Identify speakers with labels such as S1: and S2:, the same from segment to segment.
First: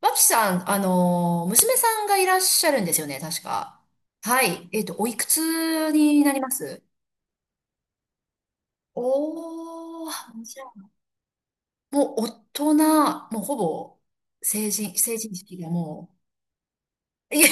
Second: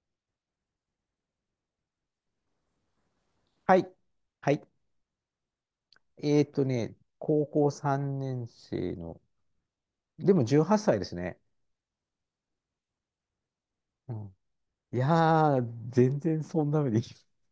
S1: 脇さん、娘さんがいらっしゃるんですよね、確
S2: は
S1: か。
S2: い。
S1: は
S2: はい。
S1: い。おいくつになります？
S2: 高校3年生の、
S1: お
S2: で
S1: ー、
S2: も
S1: じゃ
S2: 18
S1: あ
S2: 歳ですね。
S1: もう大人、もうほぼ
S2: うん。
S1: 成人、
S2: い
S1: 成人式
S2: やー、
S1: がも
S2: 全然そんな目でいい。
S1: う。いや、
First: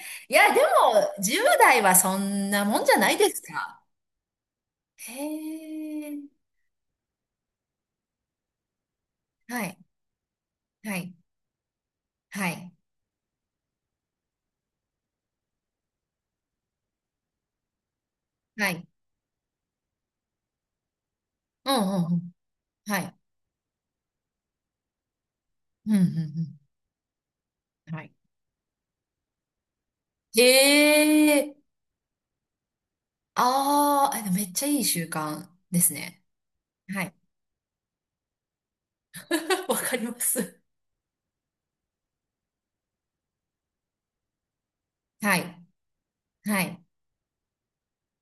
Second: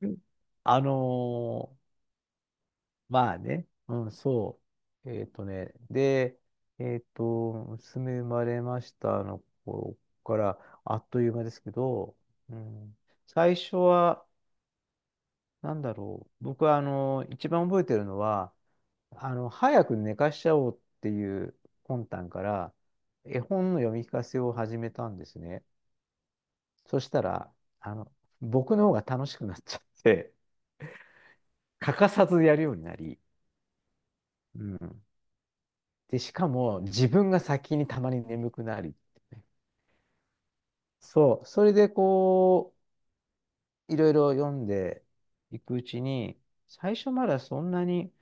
S1: いや、でも、
S2: あ
S1: 10
S2: の
S1: 代
S2: ー
S1: はそんなもんじゃないで
S2: まあ
S1: す
S2: ね、
S1: か。
S2: うん、そう。
S1: へ
S2: ね、で、
S1: え。
S2: えーっと、娘生まれましたの
S1: はい、
S2: 頃から、
S1: は
S2: あっ
S1: い、
S2: という間ですけど、
S1: は
S2: う
S1: い、
S2: ん、最初は、なんだろう。僕は、一番覚えてるのは、
S1: はい。
S2: 早く寝かしちゃおうっていう
S1: うん、
S2: 魂
S1: うん、う
S2: 胆
S1: ん。
S2: から、
S1: はい。
S2: 絵本の読み聞かせを始めたんですね。
S1: うん、うん、
S2: そしたら、
S1: うん。
S2: あ
S1: は
S2: の、
S1: い。
S2: 僕の方が楽しくなっちゃって、
S1: へえ。
S2: 欠かさずやるようになり、
S1: ああ、でもめっ
S2: う
S1: ちゃいい
S2: ん。
S1: 習慣です
S2: で、
S1: ね。
S2: しかも
S1: は
S2: 自
S1: い。
S2: 分が先にたまに眠くなり、
S1: わかります。
S2: そう、それでいろいろ読んで
S1: は
S2: い
S1: い。
S2: くうちに、
S1: はい。
S2: 最初まだそんなに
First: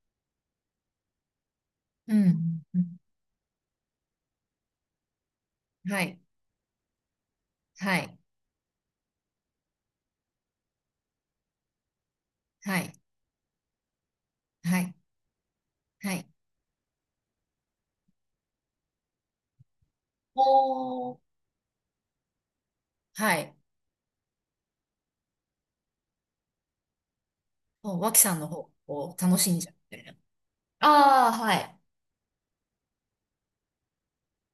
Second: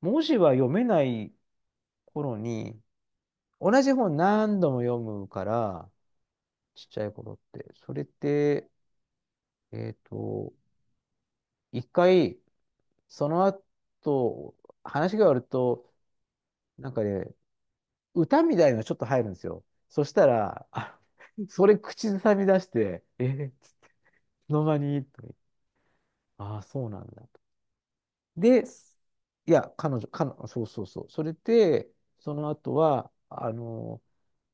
S2: 文字は読めない
S1: う
S2: 頃
S1: ん。
S2: に、同じ本何度も読むから、
S1: はい。
S2: ちっちゃい頃って。そ
S1: は
S2: れっ
S1: い。
S2: て、えっと、一回、
S1: はい。
S2: その後、
S1: はい。
S2: 話が終わると、
S1: はい。
S2: なんかね、歌みたいのがちょっと入るんですよ。そしたら、あ、
S1: おー。
S2: それ口ずさみ出して、
S1: は
S2: い
S1: い。
S2: つの間にとか言ってああそうなんだと。
S1: もう、脇さんの
S2: で、
S1: 方を楽し
S2: い
S1: ん
S2: や、
S1: じゃう
S2: 彼
S1: みた
S2: 女、
S1: いな。
S2: 彼女、そうそうそう。そ
S1: ああ、
S2: れ
S1: はい。
S2: で、その後は、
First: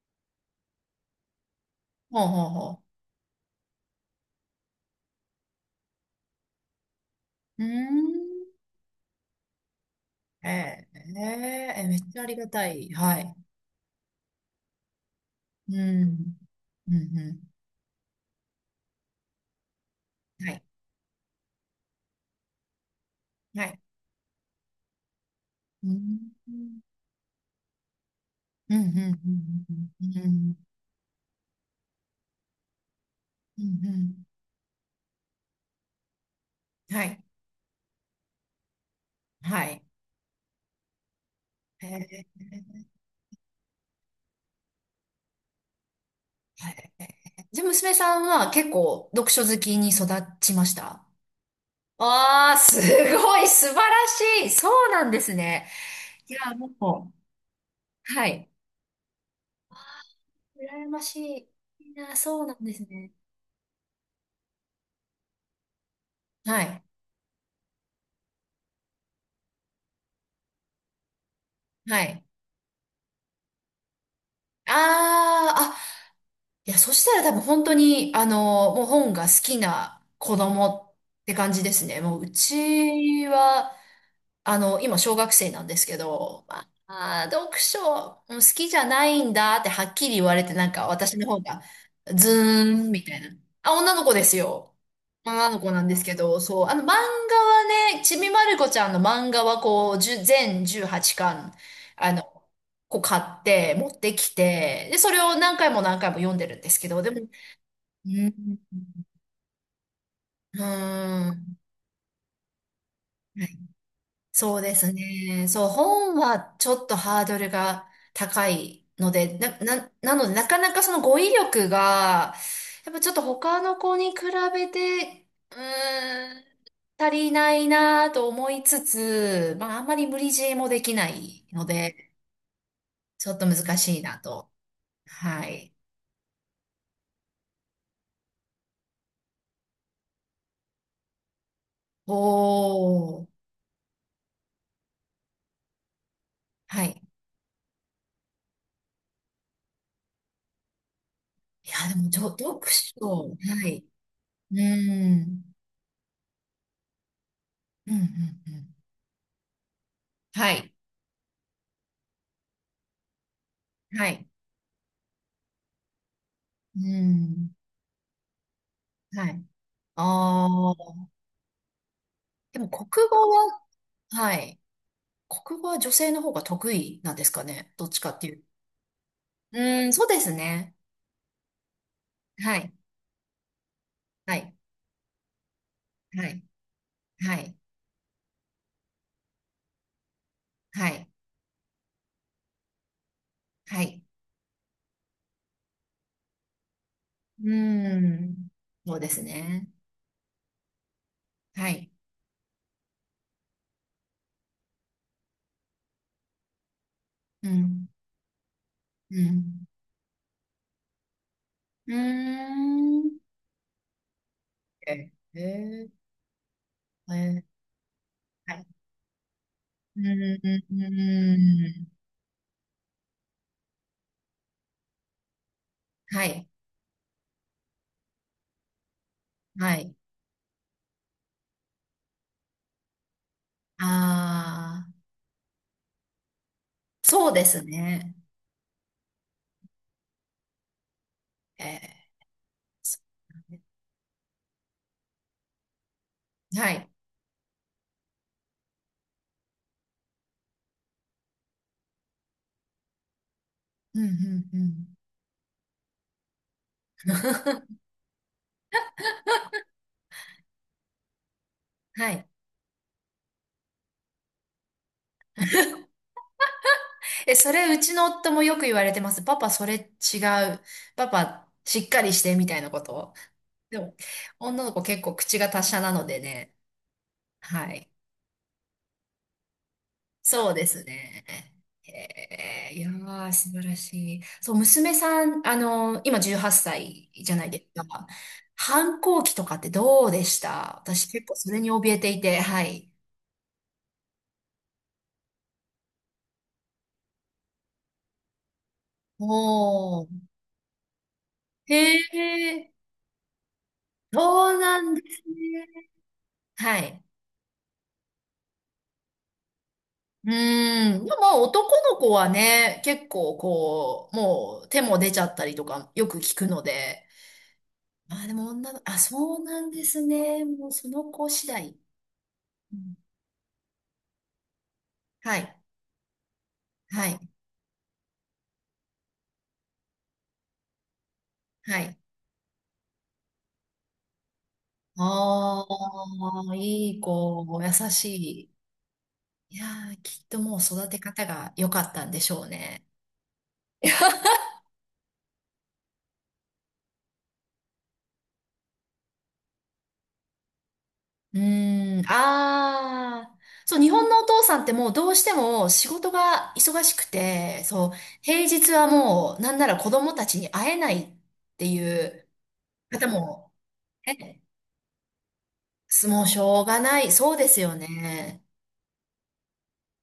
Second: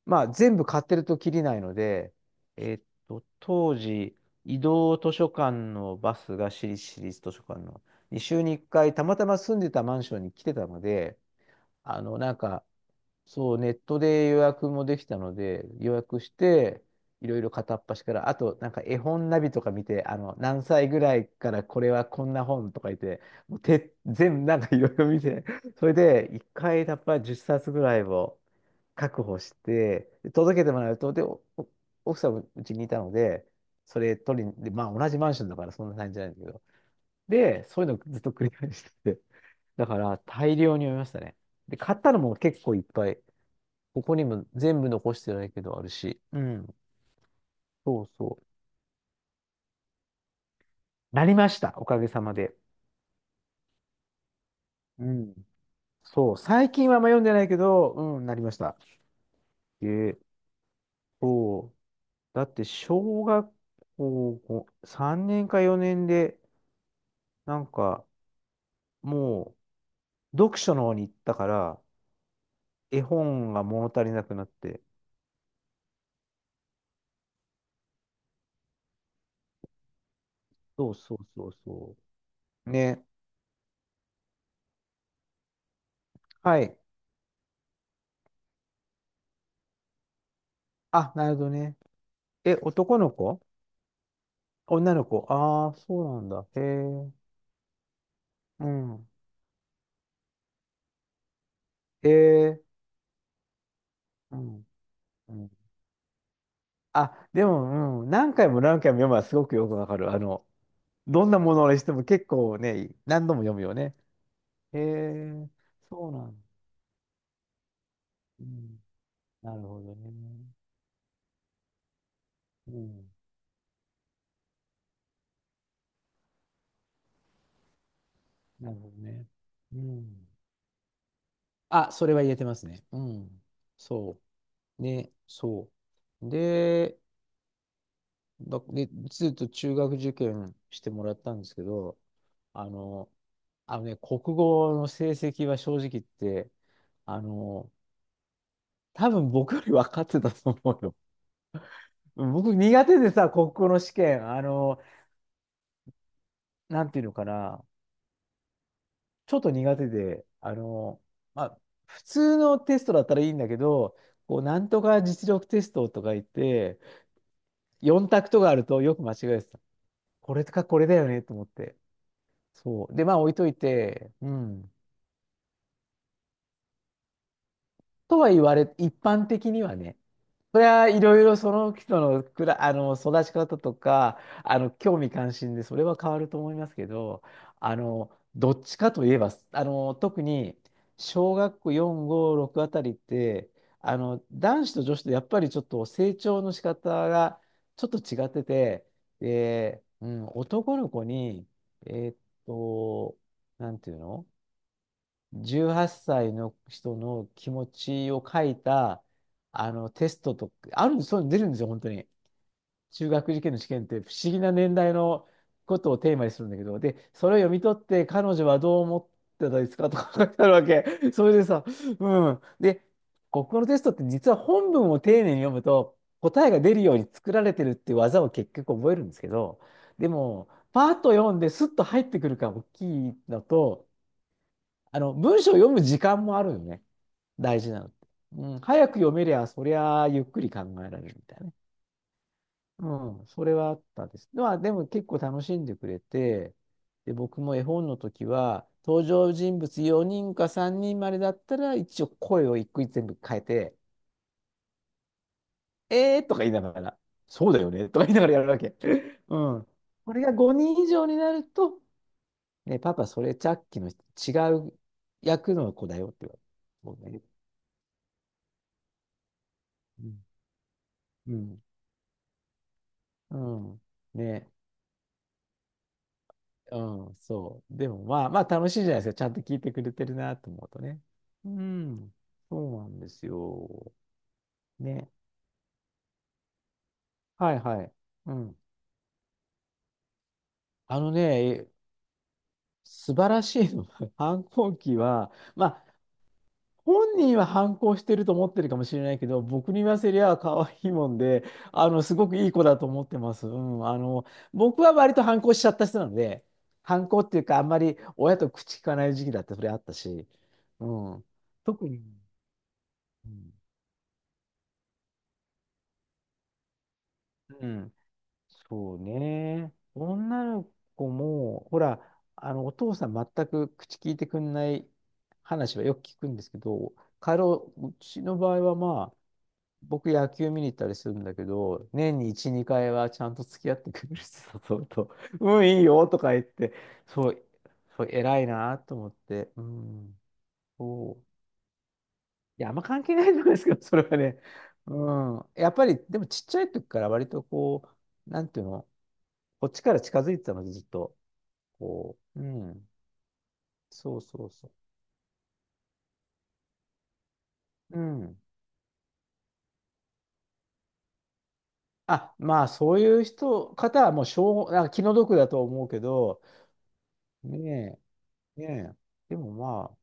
S2: まあ、全部買ってるときりないので、
S1: ほうほう
S2: えっ
S1: ほ
S2: 当時、移動図書館のバスが私立図書館
S1: う。うー
S2: の2週
S1: ん。
S2: に1回、たまたま住んでたマンションに来
S1: え
S2: てたので、
S1: ー、えー、えめっ
S2: あの、
S1: ちゃあ
S2: な
S1: り
S2: ん
S1: が
S2: か、
S1: たい。はい。
S2: そう、ネットで予約もできたので、
S1: う
S2: 予約し
S1: ん。
S2: て、
S1: うん、う
S2: いろい
S1: ん。
S2: ろ片っ端から、あと、なんか絵本ナビとか見て、
S1: は
S2: 何
S1: い。
S2: 歳ぐらいからこれはこんな本とか言って、もう
S1: はい。
S2: て、全部なんかいろいろ見て、
S1: う
S2: それ
S1: ん。
S2: で、1
S1: うん、
S2: 回、やっぱり10冊ぐらいを、
S1: うん、うん、
S2: 確保し
S1: う
S2: て、
S1: ん、うん、
S2: 届けてもらうと、で、奥さんもうちにいたので、
S1: うん。う
S2: そ
S1: ん、
S2: れ取りに、で、まあ同じマンションだからそんな感じじゃないんだけど、
S1: はい。
S2: で、そういうのずっと繰り返してて、
S1: はい。
S2: だから大量に読みましたね。で、
S1: へ
S2: 買ったのも
S1: え、
S2: 結構いっぱい、ここにも全部残してないけどあるし、う
S1: は
S2: ん、
S1: い。じゃあ、娘
S2: そう
S1: さん
S2: そう。
S1: は結構読書好きに育ちました？
S2: なりました、おかげさま
S1: ああ
S2: で。
S1: ー、すごい、素晴らしい。そうな
S2: う
S1: んです
S2: ん。
S1: ね。
S2: そ
S1: い
S2: う、
S1: や、
S2: 最近はあんま
S1: も
S2: 読んでないけど、
S1: う、
S2: う
S1: は
S2: ん、なり
S1: い。
S2: ました。え
S1: 羨ましい。
S2: そう、
S1: いいな、そ
S2: だ
S1: う
S2: っ
S1: なん
S2: て
S1: ですね。
S2: 小学校3年か4年で、
S1: はい。
S2: なんか、もう、読書の方に行ったから、
S1: はい。
S2: 絵本が物足りなくなっ
S1: あ
S2: て。
S1: あ、あ、いや、そしたら多分本当に、もう本が好きな子
S2: そ
S1: 供
S2: うそう
S1: って
S2: そ
S1: 感
S2: う
S1: じです
S2: そ
S1: ね。もう、う
S2: う。ね。
S1: ちは、今、小学生なんですけど、
S2: は
S1: ま
S2: い。
S1: あ、あー読書うん好きじゃないんだってはっきり言われて、なんか
S2: あ、
S1: 私の
S2: なる
S1: 方
S2: ほど
S1: が、
S2: ね。
S1: ズ
S2: え、
S1: ーン
S2: 男
S1: み
S2: の
S1: たいな。
S2: 子
S1: あ、女の子ですよ。
S2: 女の子
S1: 女の
S2: あ
S1: 子
S2: あー、
S1: なんで
S2: そ
S1: す
S2: う
S1: け
S2: なん
S1: ど、
S2: だ。へ
S1: そう、あの漫画
S2: え。
S1: はね、ちびまる
S2: う
S1: 子ちゃんの
S2: ん。
S1: 漫画はこう、1全18巻、
S2: へ
S1: あの、
S2: え。
S1: こう買って、持ってき
S2: うん。
S1: て、で、それ
S2: う
S1: を
S2: ん。
S1: 何回も何回も読んでるんですけど、でも、
S2: あ、でも、う
S1: う
S2: ん。
S1: ん、
S2: 何回も何回も読むのはすごくよくわかる。
S1: う
S2: どん
S1: ー
S2: なも
S1: ん。
S2: のにしても結構ね、何度も読むよね。
S1: そうで
S2: へ
S1: すね。
S2: え。
S1: そう、
S2: そう
S1: 本
S2: なんだ。
S1: はちょっとハードルが
S2: う
S1: 高
S2: ん。
S1: いので、
S2: なるほどね。
S1: なので、なかなかその語彙力が、
S2: う
S1: やっぱち
S2: ん。
S1: ょっと他の子に比べて、うーん、足りないなと思い
S2: なる
S1: つ
S2: ほどね。
S1: つ、まあ、
S2: う
S1: あんまり無
S2: ん。
S1: 理強いもできないの
S2: あ、
S1: で、
S2: それは言えてますね。う
S1: ちょっ
S2: ん。
S1: と難しいな
S2: そ
S1: と。
S2: う。ね、
S1: は
S2: そ
S1: い。
S2: う。で、で、ずっと中学受験してもらったんですけど、あの、
S1: おー。
S2: あのね、国語の成績は正直言って、
S1: はい。
S2: あの、多分僕より分かってたと思うよ。
S1: いや、でも、
S2: 僕
S1: 読
S2: 苦手で
S1: 書。
S2: さ、国
S1: は
S2: 語の
S1: い。
S2: 試験、
S1: うーん。
S2: なんていうのかな、
S1: うん、うん、うん。
S2: ちょっと苦手で、
S1: はい。
S2: まあ、普通のテストだったらいいんだけど、
S1: はい。
S2: なんとか実力テストとか言っ
S1: う
S2: て、
S1: ーん。
S2: 4択とかあるとよく間違
S1: は
S2: え
S1: い。
S2: てた。これか
S1: あ
S2: これだ
S1: あ、
S2: よねと思って。
S1: でも
S2: そう。で、
S1: 国
S2: ま
S1: 語
S2: あ置いとい
S1: は、
S2: て、う
S1: はい。
S2: ん。
S1: 国語は女性の方が得意なんですかね。どっちかっ
S2: と
S1: て
S2: は
S1: い
S2: 言
S1: う。
S2: われ、一般的
S1: う
S2: には
S1: ーん、
S2: ね、
S1: そうです
S2: それ
S1: ね。
S2: はいろいろその人の
S1: はい。
S2: 育ち方とか、
S1: はい。
S2: 興味関心でそれは変わ
S1: は
S2: ると
S1: い。
S2: 思いますけど、
S1: はい。
S2: どっちかといえば、特に
S1: はい。
S2: 小学校4、5、6あたりって、
S1: はい。
S2: 男子と女子とやっぱりちょっと成長の仕方
S1: う
S2: がちょっ
S1: ー
S2: と違って
S1: ん。
S2: て、
S1: そうですね。
S2: で、うん、男の子に、
S1: はい。
S2: えーっと、なんていうの18歳の人の
S1: う
S2: 気持
S1: ん。
S2: ちを書いた、
S1: うん。
S2: テストとか、あるんです、そういうの出るんですよ、本当
S1: う
S2: に。
S1: ー
S2: 中
S1: ん。
S2: 学受験の試験って不思議な年代
S1: え、
S2: のこ
S1: え
S2: とをテーマにするんだけど、で、
S1: ー、え
S2: それを読
S1: ー、
S2: み取って、彼女
S1: は
S2: は
S1: い。
S2: どう思ってたですかと
S1: う
S2: か書いてあるわ
S1: ー
S2: け。それでさ、
S1: ん。
S2: うん。で、国語のテストって実は本文を丁寧に読むと、
S1: は
S2: 答
S1: い。
S2: えが出るように作られてるっていう技を結局覚えるんですけど、
S1: はい。
S2: でも、パーッと読んですっと入ってくるから大きいのと、
S1: ああ、
S2: 文章を読む時間もあるよね。
S1: そうです
S2: 大事なのって。
S1: ね。
S2: うん、早く読めりゃ、そりゃあゆっくり考えられるみたいなね。
S1: えー、そ
S2: うん、そ
S1: う
S2: れ
S1: ね、
S2: はあったです。まあ、でも結構楽しんでくれて、
S1: はい。
S2: で、僕も絵本の時は、登場人物4人か3人までだったら、一応声を一個一個全部変えて、
S1: うん、うん、うん。
S2: えーとか言いながら、そうだよねとか言いながらやるわけ。うん。これが5人以上になると、
S1: はい。
S2: ね、パパ、それさっきの違う役の子だよって言われる。そうだね
S1: え、それ、うちの夫もよく言われてます。パパ、それ
S2: う
S1: 違
S2: ん
S1: う。パ
S2: う
S1: パ、
S2: ん。
S1: しっかりして、みたいなこと。
S2: う
S1: で
S2: ん。
S1: も、
S2: ね。
S1: 女の子結構口が達者なのでね。
S2: うん。そ
S1: は
S2: う。で
S1: い。
S2: もまあまあ楽しいじゃないですか。ちゃんと聞いてくれてるなと
S1: そう
S2: 思
S1: で
S2: うと
S1: す
S2: ね。
S1: ね。
S2: う
S1: へ
S2: ん。そ
S1: え、
S2: う
S1: い
S2: な
S1: や
S2: んです
S1: ー、素晴ら
S2: よ。
S1: しい。そう、娘
S2: ね。
S1: さん、今18歳じゃない
S2: はい
S1: で
S2: は
S1: す
S2: い。
S1: か。
S2: うん。
S1: 反抗期とかってどうでした？
S2: あ
S1: 私
S2: の
S1: 結構それ
S2: ね、
S1: に怯えていて、はい。
S2: 素晴らしいの反抗期は、本人は反抗してると思ってるかもしれないけど、僕に言わ
S1: おー。
S2: せりゃ可愛いもんで、
S1: へ
S2: すごくいい子
S1: え、
S2: だと思ってます。うん。
S1: そうな
S2: 僕は
S1: んで
S2: 割
S1: す
S2: と反抗し
S1: ね。
S2: ちゃった人なので、
S1: はい。
S2: 反抗っていうか、あんまり親と口聞かない時期だってそれあったし、
S1: う
S2: う
S1: ーん。で
S2: ん。
S1: も男
S2: 特
S1: の
S2: に、
S1: 子はね、結
S2: う
S1: 構
S2: ん。
S1: こう、もう手も出ちゃったりとかよく聞くので。
S2: うん
S1: まあでも女の、
S2: そ
S1: あ、
S2: う
S1: そうなん
S2: ね。
S1: ですね。
S2: 女
S1: も
S2: の
S1: うその
S2: 子
S1: 子次
S2: も、
S1: 第。
S2: ほら、お
S1: うん、
S2: 父さん全く口聞いてくんない
S1: はい。
S2: 話はよく聞くんですけど、
S1: はい。
S2: 彼を、うちの場合はまあ、僕野球見に行ったりするんだけ
S1: は
S2: ど、
S1: い。
S2: 年に1、2回はちゃんと付き合ってくれる人と、う
S1: あ
S2: ん、いいよとか言っ
S1: あ、
S2: て、
S1: いい
S2: そう、
S1: 子、優
S2: そ
S1: し
S2: う、偉い
S1: い。
S2: なと思って、
S1: い
S2: う
S1: やー、
S2: ん、
S1: きっともう育て
S2: そう。
S1: 方が良かったんでしょう
S2: いや、あんま
S1: ね。
S2: 関係ないじゃないですか、それはね。うん。やっぱり、でもちっちゃい時から割となんていうの、こっちから近づいてたので、ずっと。
S1: うーん、
S2: うん。
S1: ああ、そう、日本
S2: そ
S1: の
S2: う
S1: お父
S2: そう
S1: さんっ
S2: そ
S1: てもうどうしても仕事が忙しくて、そう、
S2: う。うん。
S1: 平日はもうなんなら子供たちに会えないっていう
S2: あ、まあ、そう
S1: 方
S2: いう
S1: も、
S2: 方はもう、し
S1: ね、
S2: ょう、なんか気の毒だと思うけ
S1: もうし
S2: ど、
S1: ょうがない、そうですよ
S2: ね
S1: ね。
S2: え、ねえ。でもま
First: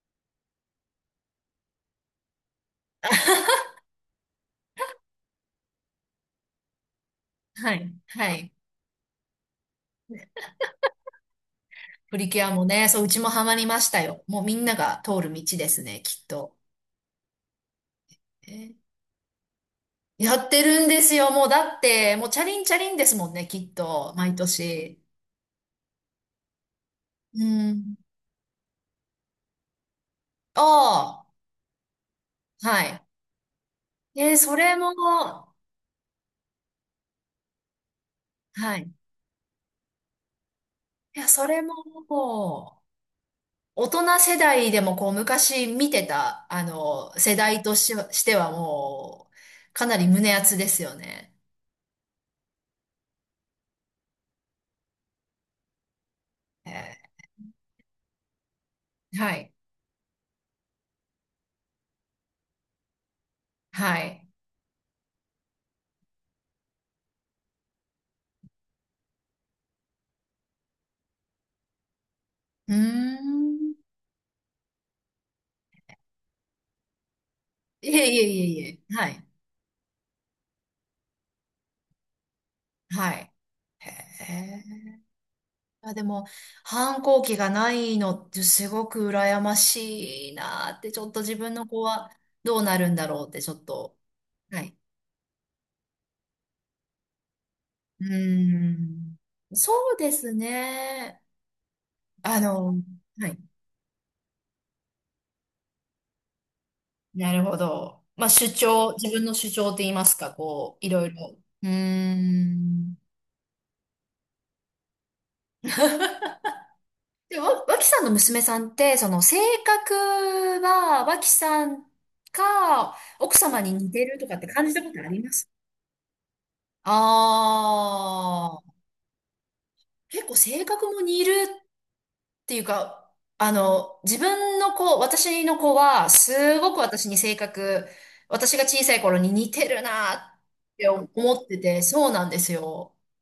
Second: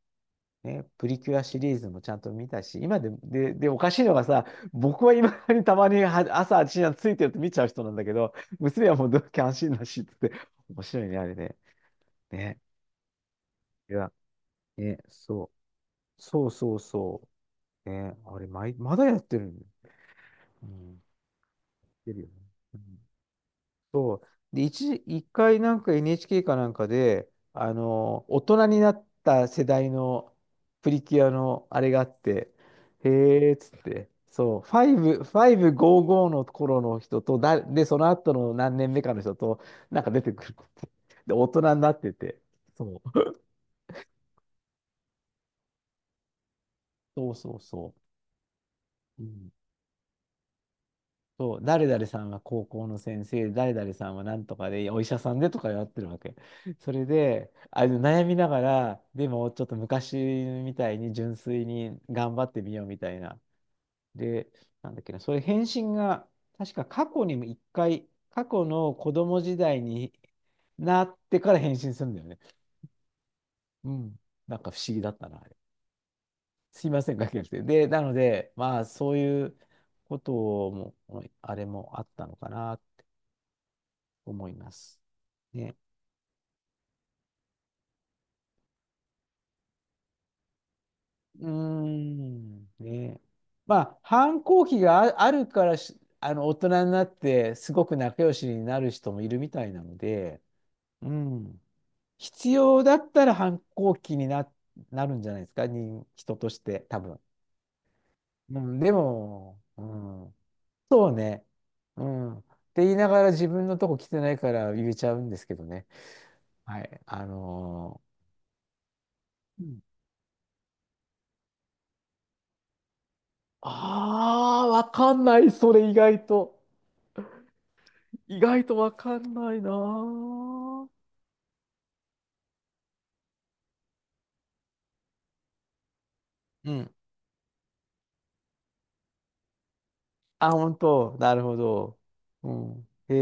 S2: あ、ね、プリキュアシリーズもちゃんと見たし、今で、おかしいのがさ、僕は今にたまには朝8時についてると見ちゃう
S1: は
S2: 人な
S1: い、
S2: んだけど、
S1: はい。
S2: 娘はもう同期安心だしっつって、面白いね、あれね。
S1: プリキュア
S2: ね。
S1: もね、そう、うちもハマりまし
S2: い
S1: た
S2: や、
S1: よ。もうみんな
S2: ね、
S1: が通る
S2: そ
S1: 道ですね、き
S2: う。
S1: っ
S2: そう
S1: と。
S2: そうそう。ね、あれ、
S1: え、
S2: まだやってるんだ
S1: やっ
S2: よ。
S1: て
S2: う
S1: るん
S2: ん。やっ
S1: ですよ、もうだっ
S2: て
S1: て、
S2: る
S1: も
S2: よ
S1: う
S2: ね。
S1: チャリンチャ
S2: う
S1: リン
S2: ん
S1: ですもんね、きっと、
S2: そう。
S1: 毎
S2: で、
S1: 年。
S2: 一回なんか NHK かなんかで、
S1: うん。
S2: 大人になった世代のプリキ
S1: あ
S2: ュアのあれがあって、
S1: あ、はい。
S2: へえーっつって、
S1: えー
S2: そ
S1: そ
S2: う、5、
S1: れも、
S2: 555の頃の人と、で、その後の
S1: は
S2: 何
S1: い。
S2: 年目かの人と、なんか出てくるって。
S1: いや、
S2: で、
S1: そ
S2: 大
S1: れも
S2: 人になってて。
S1: も
S2: そう。
S1: う、大人世代でもこう、昔見てた、
S2: そう
S1: 世
S2: そう
S1: 代とし、
S2: そ
S1: しては
S2: う。う
S1: も
S2: ん
S1: う、かなり胸熱ですよね。
S2: そう、誰々さんは高校の先生、誰々さんはなんとかで、お医者さんでとかやってるわけ。それ
S1: え
S2: で、悩みながら、
S1: ー、
S2: で
S1: は
S2: も
S1: い。
S2: ちょっと昔みたいに純粋に頑張ってみようみたいな。
S1: はい。
S2: で、なんだっけな、それ返信が、確か過去にも一回、過去の子供時代になってから返信するんだよね。
S1: うーん。
S2: うん。なんか不思議だったな、あれ。すいません、かけて。で、
S1: い
S2: な
S1: え
S2: の
S1: いえ
S2: で、
S1: いえい
S2: まあ、
S1: え。は
S2: そう
S1: い。
S2: いうことも、あれもあったのかな。
S1: はい。へ
S2: 思いま
S1: え。
S2: す。ね。
S1: あ、でも、反抗期がないのってすごく羨ましいなーって、ちょっと自
S2: うー
S1: 分の子はどう
S2: ん。
S1: なるんだ
S2: ね。
S1: ろうって、ちょっ
S2: ま
S1: と。
S2: あ、反
S1: は
S2: 抗
S1: い、
S2: 期があるから大人になって、すごく
S1: うー
S2: 仲良しになる人
S1: ん。
S2: もいるみた
S1: そ
S2: いな
S1: う
S2: の
S1: です
S2: で、う
S1: ね。
S2: ん。
S1: あ
S2: 必
S1: の、
S2: 要だった
S1: は
S2: ら
S1: い。
S2: 反抗期になるんじゃないですか、人として、多分。
S1: なるほど。まあ、主
S2: うん、
S1: 張、
S2: で
S1: 自分の主
S2: も、
S1: 張って
S2: う
S1: 言いますか、
S2: ん、
S1: こう、いろ
S2: そ
S1: い
S2: う
S1: ろ。
S2: ね。
S1: うー
S2: うん。って言
S1: ん。
S2: いながら自分のとこ来てないから言えちゃうんですけどね。はい。
S1: で、脇さんの娘さんって、その性
S2: うん
S1: 格は、脇さんか、奥様に似てるとかって
S2: あ
S1: 感
S2: あ、
S1: じた
S2: わ
S1: ことあ
S2: か
S1: り
S2: ん
S1: ま
S2: な
S1: す？
S2: い、それ意外と。意
S1: ああ
S2: 外
S1: ー、
S2: とわかんないな
S1: 結構性格
S2: ぁ。
S1: も似るっていうか、自分の子、私の子は、す
S2: う
S1: ごく
S2: ん。
S1: 私に性格、私が小さい頃に似てるなっ
S2: あ、本
S1: て思
S2: 当。なる
S1: っ
S2: ほ
S1: てて、
S2: ど。
S1: そうなんで
S2: う
S1: す
S2: ん。
S1: よ。
S2: へ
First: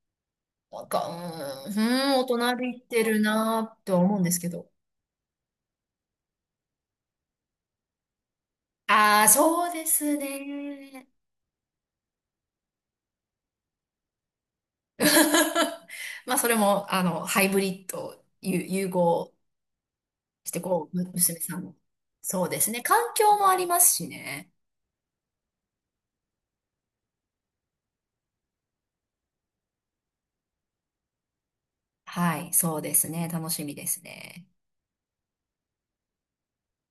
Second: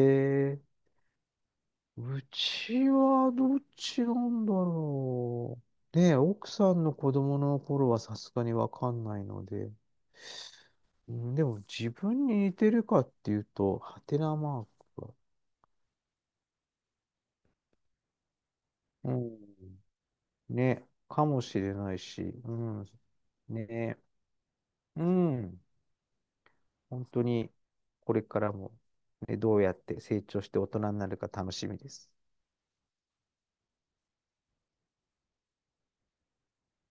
S2: え。
S1: なんか、うーん、うーん
S2: う
S1: 大人びっ
S2: ち
S1: てる
S2: はどっ
S1: なって
S2: ちな
S1: 思うんです
S2: ん
S1: け
S2: だ
S1: ど。
S2: ろう。ねえ、奥さんの子供の頃はさすがにわかんな
S1: あ
S2: い
S1: あ、
S2: の
S1: そ
S2: で。
S1: うですね。
S2: うん、でも自分に似てるかっていうと、ハテナマークは。
S1: まあ、それも、ハイブリッド、融
S2: う
S1: 合
S2: ん。
S1: して、
S2: ね、
S1: こう、
S2: か
S1: 娘
S2: も
S1: さ
S2: し
S1: ん
S2: れ
S1: も。
S2: ないし。
S1: そう
S2: う
S1: ですね。
S2: ん。
S1: 環境もあ
S2: ね
S1: ります
S2: え。
S1: しね。
S2: うん。本当にこれからも、ね、どうやって成長して大人になるか楽しみです。
S1: はい、そうですね。楽しみですね。